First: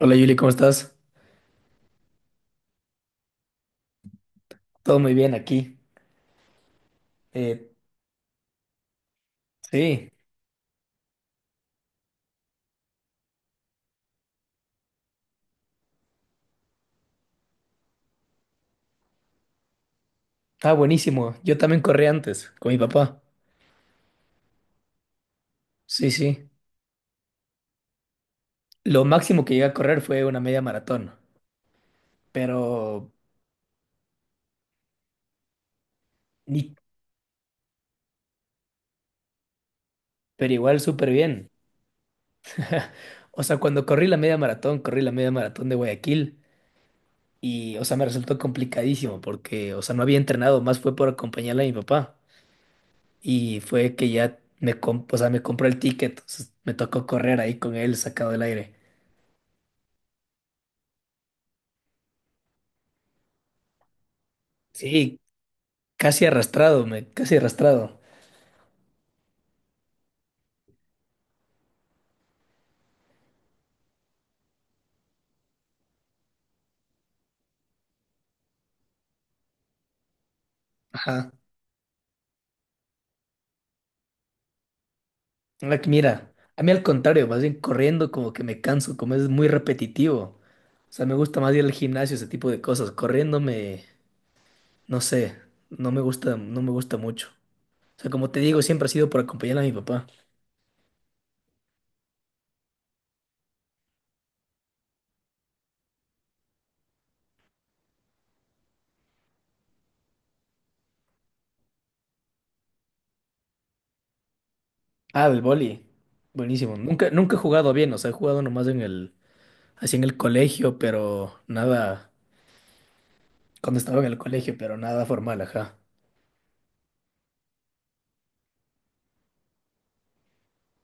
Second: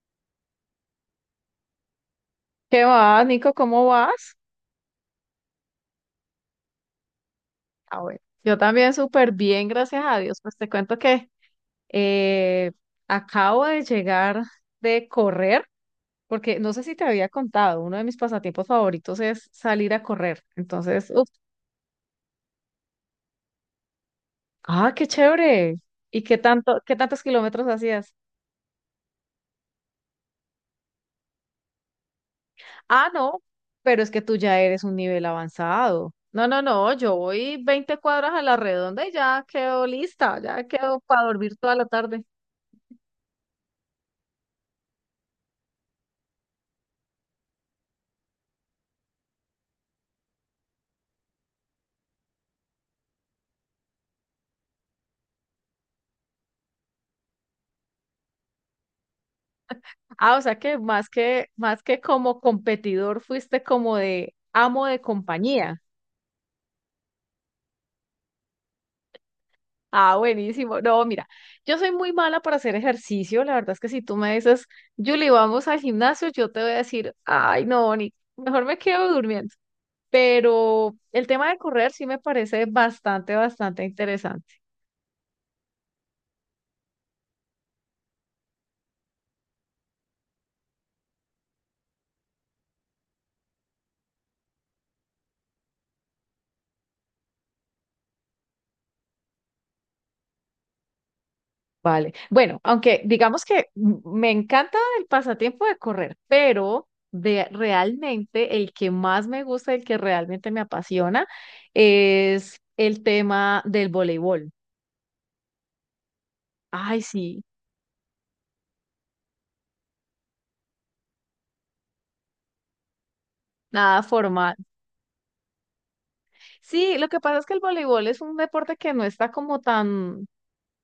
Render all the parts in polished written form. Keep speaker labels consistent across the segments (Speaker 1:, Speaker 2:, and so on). Speaker 1: Hola, Yuli, ¿cómo estás?
Speaker 2: ¿Qué va, Nico? ¿Cómo vas?
Speaker 1: Todo muy bien aquí. Eh,
Speaker 2: Ah, bueno, yo también súper bien, gracias
Speaker 1: sí,
Speaker 2: a Dios. Pues te cuento que eh, acabo de llegar de correr, porque no sé si te había contado, uno de mis pasatiempos favoritos es salir a correr.
Speaker 1: está
Speaker 2: Entonces, uf,
Speaker 1: buenísimo. Yo también corrí antes con mi papá.
Speaker 2: ah, qué chévere.
Speaker 1: Sí,
Speaker 2: ¿Y qué
Speaker 1: sí.
Speaker 2: tanto, qué tantos kilómetros hacías?
Speaker 1: Lo máximo que llegué a correr fue una media maratón, pero,
Speaker 2: Ah, no, pero es que tú ya eres un nivel avanzado. No, no,
Speaker 1: ni-
Speaker 2: no, yo voy 20 cuadras a la redonda y ya quedo lista,
Speaker 1: pero
Speaker 2: ya
Speaker 1: igual
Speaker 2: quedo
Speaker 1: súper
Speaker 2: para
Speaker 1: bien.
Speaker 2: dormir toda la tarde.
Speaker 1: O sea, cuando corrí la media maratón, corrí la media maratón de Guayaquil y, o sea, me resultó complicadísimo porque, o sea, no había entrenado, más fue por acompañarle a mi papá y fue que ya o sea, me compró el ticket, entonces me tocó correr ahí con él sacado del aire.
Speaker 2: Ah, o sea que más que como competidor, fuiste como de amo de
Speaker 1: Sí,
Speaker 2: compañía.
Speaker 1: casi arrastrado, me, casi arrastrado.
Speaker 2: Ah, buenísimo. No, mira, yo soy muy mala para hacer ejercicio. La verdad es que si tú me dices, Julie, vamos al gimnasio, yo te voy a decir, ay, no, ni, mejor me quedo durmiendo. Pero el
Speaker 1: Ajá.
Speaker 2: tema de correr sí me parece bastante interesante.
Speaker 1: Mira, a mí al contrario, más bien corriendo como que me canso, como es muy repetitivo. O sea, me gusta más ir al gimnasio, ese tipo de cosas. Corriendo me, no sé, no me gusta, no me gusta mucho. O sea, como te digo, siempre ha sido por acompañar a mi papá.
Speaker 2: Vale. Bueno, aunque digamos que me encanta el pasatiempo de correr, pero de realmente el que más me gusta, el que realmente me apasiona, es el tema del voleibol.
Speaker 1: Ah, del boli. Buenísimo.
Speaker 2: Ay,
Speaker 1: Nunca, nunca he
Speaker 2: sí,
Speaker 1: jugado bien, o sea, he jugado nomás en el, así en el colegio, pero nada, cuando estaba
Speaker 2: nada
Speaker 1: en el
Speaker 2: formal.
Speaker 1: colegio, pero nada formal, ajá.
Speaker 2: Sí, lo que pasa es que el voleibol es un deporte que no está como tan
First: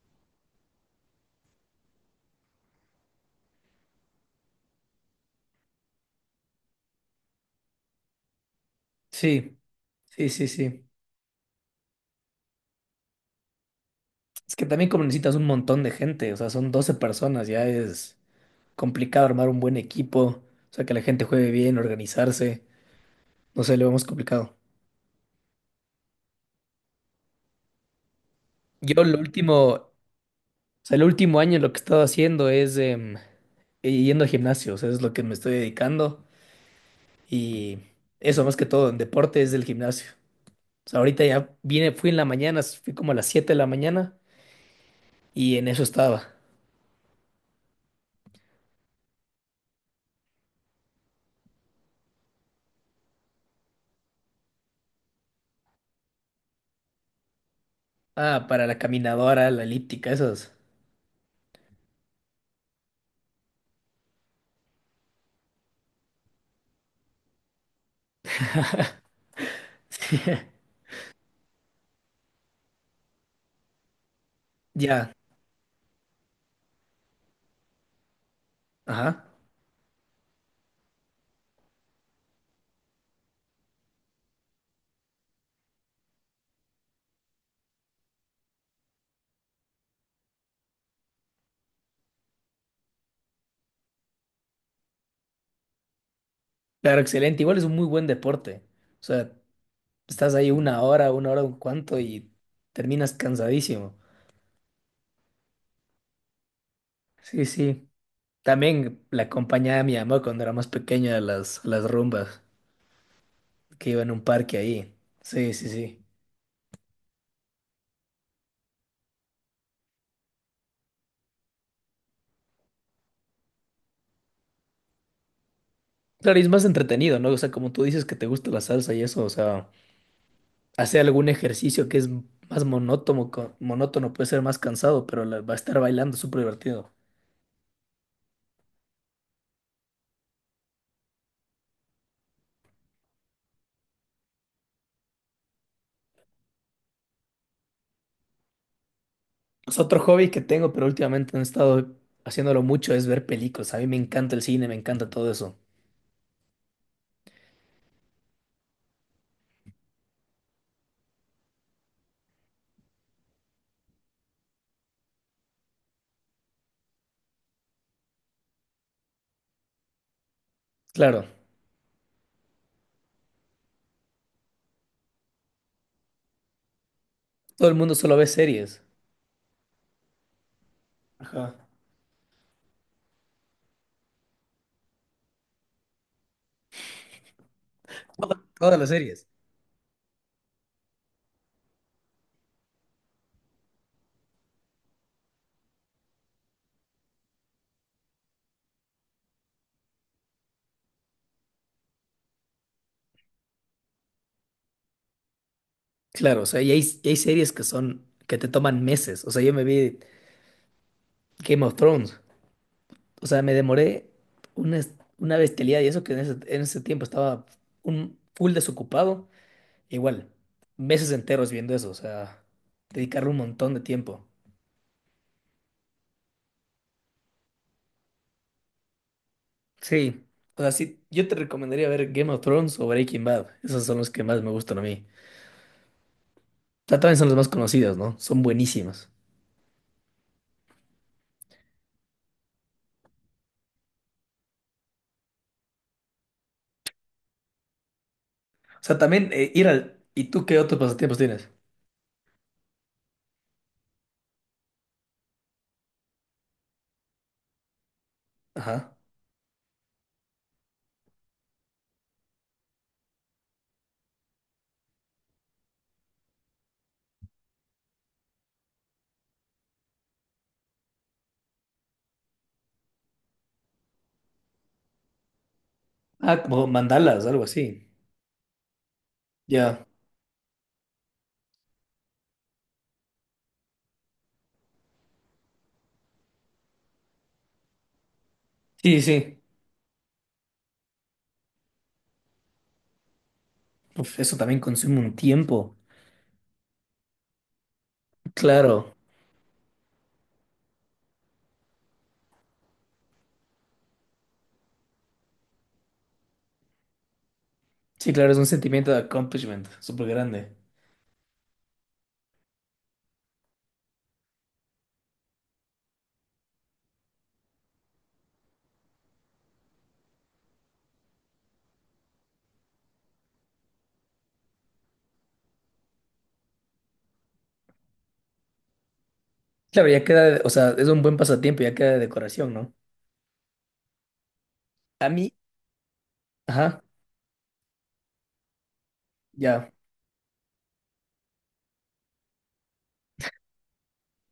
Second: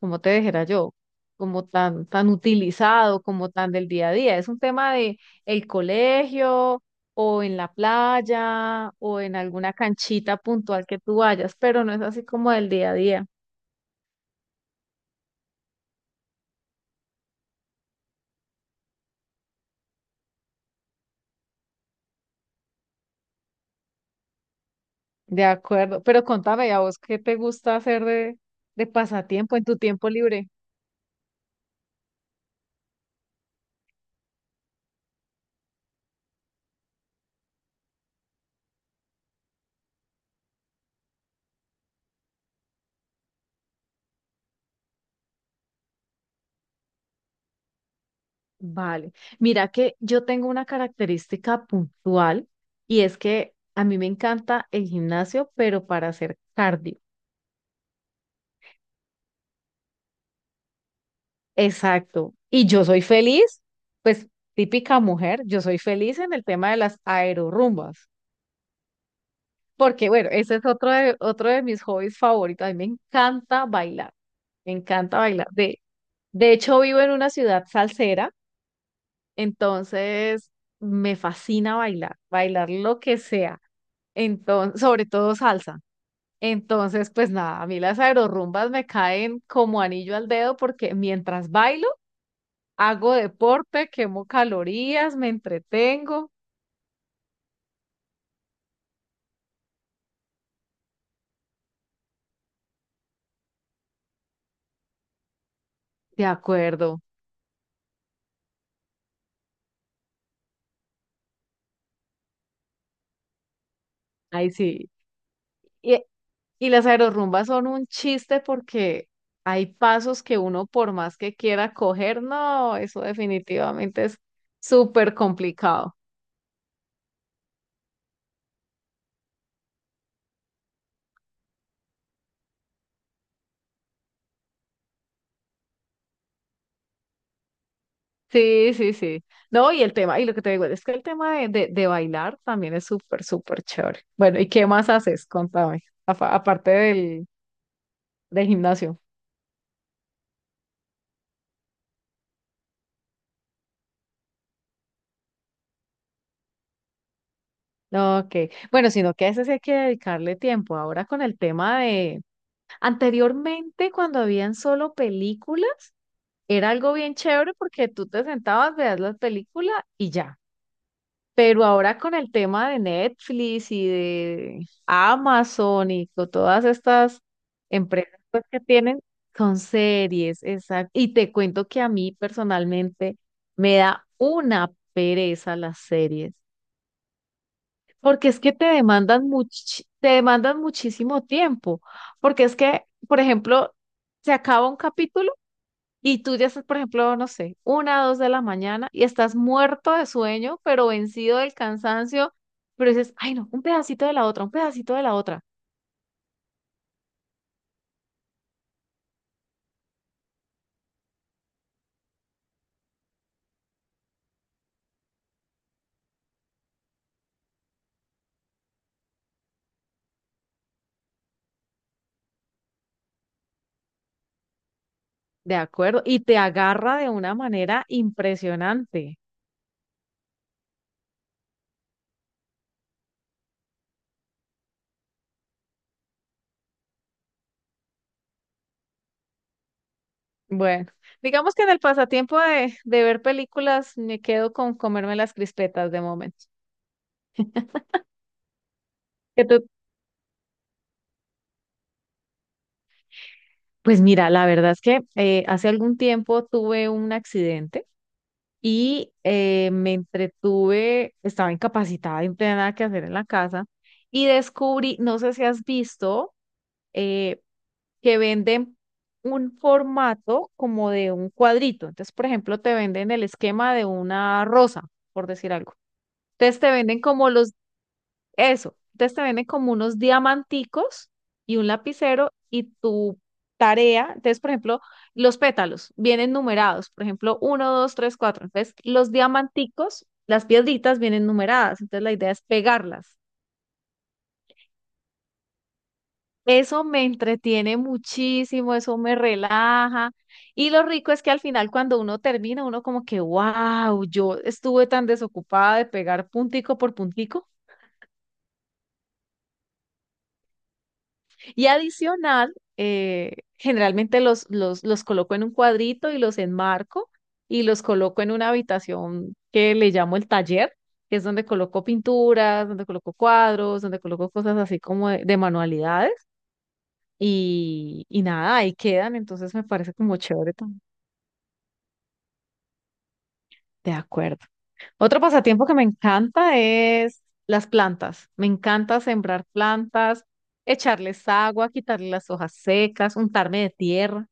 Speaker 2: como te dijera yo, tan utilizado, como tan del día a día. Es un tema de el colegio o en la playa o en
Speaker 1: Sí,
Speaker 2: alguna
Speaker 1: sí,
Speaker 2: canchita
Speaker 1: sí, sí.
Speaker 2: puntual que tú vayas, pero no es así como del día a día.
Speaker 1: Es que también como necesitas un montón de gente, o sea, son 12 personas, ya es complicado armar un buen equipo, o sea, que la gente juegue bien, organizarse, no sé, lo vemos complicado.
Speaker 2: De acuerdo, pero contame a vos qué te gusta hacer de
Speaker 1: Yo lo último,
Speaker 2: pasatiempo en tu
Speaker 1: o
Speaker 2: tiempo libre.
Speaker 1: sea, el último año lo que he estado haciendo es yendo a gimnasio, o sea, es lo que me estoy dedicando y eso más que todo en deporte es el gimnasio. O sea, ahorita ya vine, fui en la mañana, fui como a las 7 de la mañana y en eso estaba.
Speaker 2: Vale, mira que yo tengo una característica puntual y es que a mí me encanta el gimnasio, pero para hacer cardio.
Speaker 1: Ah, para la caminadora, la elíptica, esas.
Speaker 2: Exacto. Y yo soy feliz, pues típica mujer, yo soy feliz en el tema de las aerorrumbas, porque bueno, ese es otro de mis hobbies favoritos. A mí me encanta bailar, me
Speaker 1: Ya,
Speaker 2: encanta bailar. De hecho, vivo en una ciudad salsera,
Speaker 1: ajá.
Speaker 2: entonces me fascina bailar, bailar lo que sea, entonces, sobre todo salsa. Entonces, pues nada, a mí las aerorrumbas me caen como anillo al dedo porque mientras bailo, hago deporte, quemo calorías, me entretengo.
Speaker 1: Claro, excelente. Igual es un muy buen deporte. O sea, estás ahí una hora, un cuanto y terminas cansadísimo.
Speaker 2: De acuerdo,
Speaker 1: Sí, sí. También la acompañaba mi mamá cuando era más pequeña a las rumbas, que iba en un
Speaker 2: ahí
Speaker 1: parque
Speaker 2: sí.
Speaker 1: ahí. Sí, sí,
Speaker 2: Y,
Speaker 1: sí.
Speaker 2: y las aerorrumbas son un chiste porque hay pasos que uno por más que quiera coger, no, eso definitivamente es súper complicado.
Speaker 1: Claro, y es más entretenido, ¿no? O sea, como tú dices que te gusta la salsa y eso, o sea, hacer algún ejercicio que es más monótono, monótono puede ser más cansado, va a estar bailando súper divertido.
Speaker 2: Sí, sí, sí. No, y lo que te digo es que el tema de bailar también es súper chévere. Bueno, ¿y qué más haces? Contame, aparte del gimnasio.
Speaker 1: Es otro hobby que tengo, pero últimamente no he estado haciéndolo mucho, es ver películas. A mí me encanta el cine, me encanta todo eso.
Speaker 2: No, ok, bueno, sino que a ese sí hay que dedicarle tiempo. Ahora con el tema de... Anteriormente, cuando habían solo películas, era algo bien chévere porque tú te sentabas, veías la película y ya.
Speaker 1: Claro,
Speaker 2: Pero ahora con el tema de Netflix y de Amazon y con todas estas
Speaker 1: todo el mundo solo
Speaker 2: empresas
Speaker 1: ve
Speaker 2: pues, que
Speaker 1: series.
Speaker 2: tienen, son series, exacto. Y te
Speaker 1: Ajá.
Speaker 2: cuento que a mí personalmente me da una pereza las series. Porque es que te
Speaker 1: Todas las series.
Speaker 2: demandan te demandan muchísimo tiempo. Porque es que, por ejemplo, se acaba un capítulo y tú ya estás, por ejemplo, no sé, 1 o 2 de la mañana y estás muerto de sueño, pero vencido del cansancio, pero dices, ay no, un pedacito de la otra, un pedacito de la otra.
Speaker 1: Claro, o sea, y hay series que son, que te toman meses. O sea, yo me vi Game of Thrones. O sea, me demoré una, es- una bestialidad y eso que en ese tiempo estaba un full desocupado. Igual, meses enteros viendo eso. O sea, dedicarle un montón de tiempo.
Speaker 2: De acuerdo. Y te agarra de una manera impresionante.
Speaker 1: Sí. O sea, sí, yo te recomendaría ver Game of Thrones o Breaking Bad. Esos son los que más me gustan a mí. O sea, también son los más conocidos, ¿no? Son buenísimos.
Speaker 2: Bueno, digamos que en el pasatiempo de ver películas me quedo con comerme las crispetas de momento.
Speaker 1: O sea, también
Speaker 2: ¿Qué tú
Speaker 1: ir al... ¿Y tú qué otros pasatiempos tienes?
Speaker 2: pues mira, la verdad es que hace algún tiempo tuve un accidente
Speaker 1: Ajá.
Speaker 2: y me entretuve, estaba incapacitada y no tenía nada que hacer en la casa y descubrí, no sé si has visto, eh, que venden un formato como de un cuadrito. Entonces, por ejemplo, te venden el esquema de una rosa, por decir algo.
Speaker 1: Ah,
Speaker 2: Entonces
Speaker 1: como
Speaker 2: te venden
Speaker 1: mandalas,
Speaker 2: como
Speaker 1: algo
Speaker 2: los
Speaker 1: así.
Speaker 2: eso. Entonces te venden como
Speaker 1: Ya.
Speaker 2: unos diamanticos y un lapicero y tu tarea. Entonces, por ejemplo, los pétalos vienen numerados. Por ejemplo, uno, dos, tres, cuatro. Entonces,
Speaker 1: Sí,
Speaker 2: los
Speaker 1: sí.
Speaker 2: diamanticos, las piedritas vienen numeradas. Entonces, la idea es pegarlas.
Speaker 1: Uf, eso también consume un tiempo.
Speaker 2: Eso me entretiene muchísimo,
Speaker 1: Claro.
Speaker 2: eso me relaja. Y lo rico es que al final cuando uno termina, uno como que, wow, yo estuve tan desocupada de pegar puntico por puntico.
Speaker 1: Sí, claro, es un sentimiento de accomplishment súper grande.
Speaker 2: Y adicional, generalmente los coloco en un cuadrito y los enmarco y los coloco en una habitación que le llamo el taller, que es donde coloco pinturas, donde coloco cuadros, donde coloco cosas así como de manualidades y nada, ahí quedan, entonces me
Speaker 1: Claro,
Speaker 2: parece
Speaker 1: ya
Speaker 2: como
Speaker 1: queda, o
Speaker 2: chévere
Speaker 1: sea,
Speaker 2: también.
Speaker 1: es un buen pasatiempo, ya queda de decoración, ¿no?
Speaker 2: De acuerdo.
Speaker 1: A
Speaker 2: Otro
Speaker 1: mí,
Speaker 2: pasatiempo que me encanta
Speaker 1: ajá,
Speaker 2: es las plantas. Me encanta sembrar
Speaker 1: ya.
Speaker 2: plantas, echarles agua, quitarle las hojas secas, untarme de tierra.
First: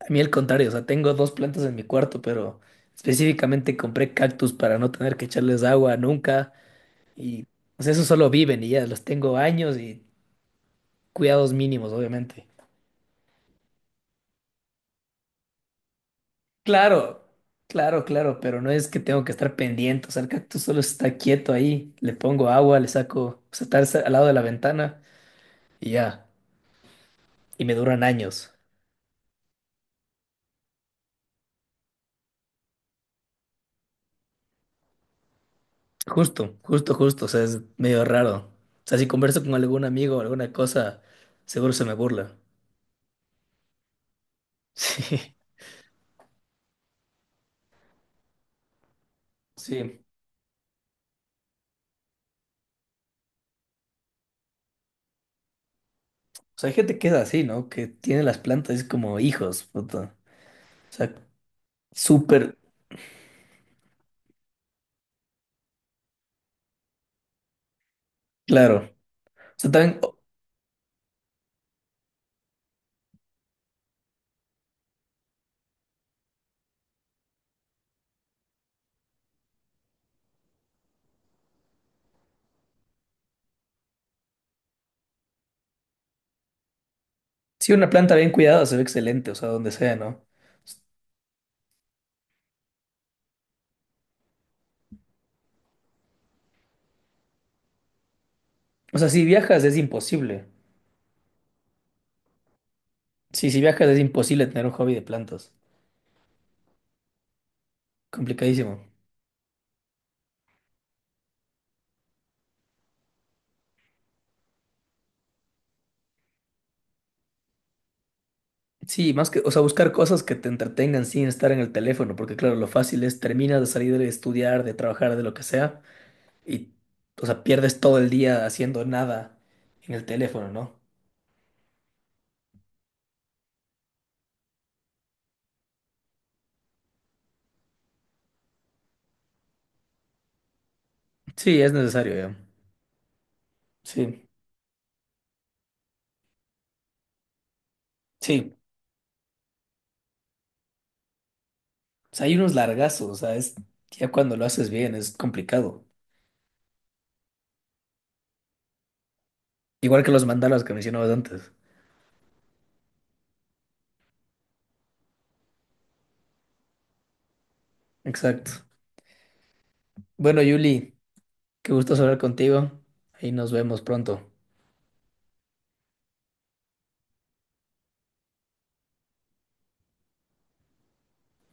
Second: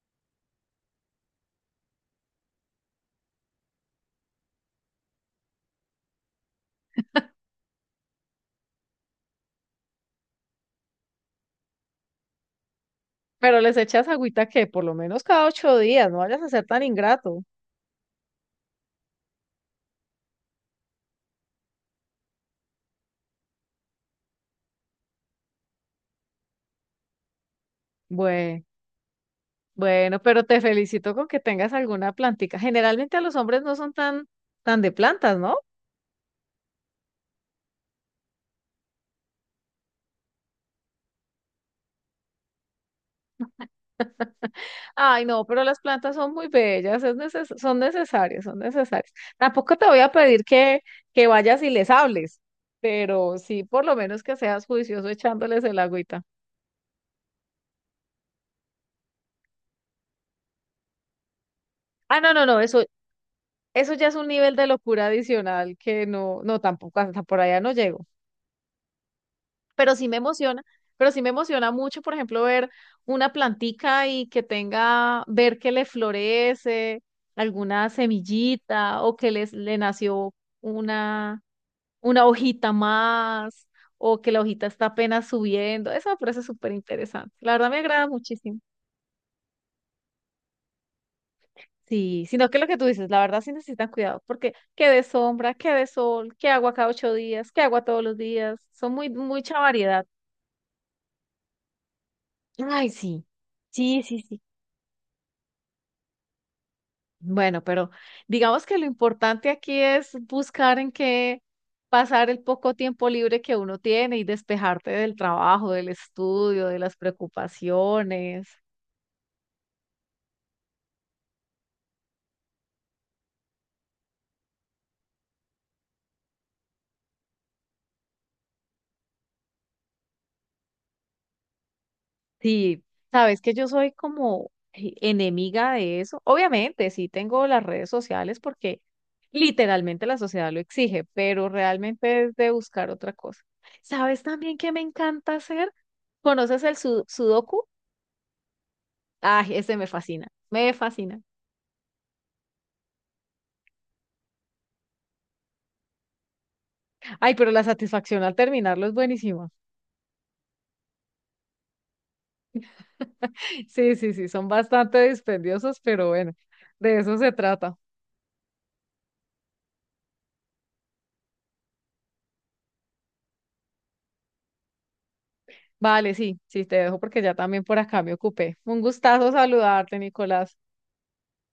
Speaker 1: A mí al contrario, o sea, tengo dos plantas en mi cuarto, pero específicamente compré cactus para no tener que echarles agua nunca y o sea, eso solo viven y ya los tengo años y cuidados mínimos, obviamente.
Speaker 2: Pero les echas agüita que por lo menos cada 8 días, no vayas a ser tan
Speaker 1: Claro,
Speaker 2: ingrato.
Speaker 1: claro, claro, pero no es que tengo que estar pendiente, o sea, el cactus solo está quieto ahí, le pongo agua, le saco, o sea, está al lado de la ventana y ya, y me duran años.
Speaker 2: Bueno, bueno, pero te felicito con que tengas alguna plantica. Generalmente a los hombres no son tan de plantas, ¿no?
Speaker 1: Justo, justo, justo, o sea, es medio raro. O sea, si converso con algún amigo o alguna cosa, seguro se me burla. Sí.
Speaker 2: Ay, no, pero las plantas son muy bellas, es son necesarias, son necesarias. Tampoco te voy
Speaker 1: Sí,
Speaker 2: a pedir que vayas y les hables, pero sí por lo menos que seas juicioso echándoles el agüita.
Speaker 1: o sea, hay gente que es así, ¿no? Que tiene las plantas como hijos, puta. O sea,
Speaker 2: Ah, no, no,
Speaker 1: súper
Speaker 2: no, eso ya es un nivel de locura adicional que no, no, tampoco hasta por allá no llego.
Speaker 1: claro. O sea,
Speaker 2: Pero
Speaker 1: también,
Speaker 2: sí me emociona, pero sí me emociona mucho, por ejemplo, ver una plantica y que tenga, ver que le florece alguna semillita o que les, le nació una, una hojita más o que la hojita está apenas subiendo. Eso me parece súper interesante. La verdad
Speaker 1: si
Speaker 2: me
Speaker 1: una
Speaker 2: agrada
Speaker 1: planta bien
Speaker 2: muchísimo.
Speaker 1: cuidada se ve excelente, o sea, donde sea, ¿no?
Speaker 2: Sí, sino que lo que tú dices, la verdad sí necesitan cuidado, porque que de sombra, que de sol, que agua cada 8 días, que agua todos los días, son
Speaker 1: O sea,
Speaker 2: muy,
Speaker 1: si
Speaker 2: mucha
Speaker 1: viajas es
Speaker 2: variedad.
Speaker 1: imposible.
Speaker 2: Ay, sí.
Speaker 1: Sí, si viajas es
Speaker 2: Sí, sí, sí.
Speaker 1: imposible tener un hobby de plantas.
Speaker 2: Bueno, pero digamos que
Speaker 1: Complicadísimo.
Speaker 2: lo importante aquí es buscar en qué pasar el poco tiempo libre que uno tiene y despejarte del trabajo, del estudio, de las preocupaciones.
Speaker 1: Sí, más que, o sea, buscar cosas que te entretengan sin estar en el teléfono, porque claro, lo fácil es terminas de salir de estudiar, de trabajar, de lo que sea, y, o sea, pierdes todo el día haciendo nada en el teléfono, ¿no?
Speaker 2: Sí, sabes que yo soy como enemiga de eso. Obviamente, sí tengo las redes sociales porque literalmente la sociedad lo exige, pero
Speaker 1: Sí, es necesario
Speaker 2: realmente
Speaker 1: ya.
Speaker 2: es de buscar otra cosa. ¿Sabes
Speaker 1: Sí,
Speaker 2: también qué me encanta hacer? ¿Conoces el sudoku?
Speaker 1: sí.
Speaker 2: Ay, ese me fascina, me fascina.
Speaker 1: O sea, hay unos largazos, o sea, es ya cuando lo haces bien es complicado.
Speaker 2: Ay, pero la satisfacción al terminarlo es buenísima.
Speaker 1: Igual que los mandalas que mencionabas antes.
Speaker 2: Sí, sí, sí, son bastante dispendiosos, pero bueno, de eso se trata.
Speaker 1: Exacto. Bueno, Yuli, qué gusto hablar contigo. Ahí nos vemos pronto.
Speaker 2: Vale, sí, sí, te dejo porque ya también por acá me ocupé. Un gustazo saludarte, Nicolás.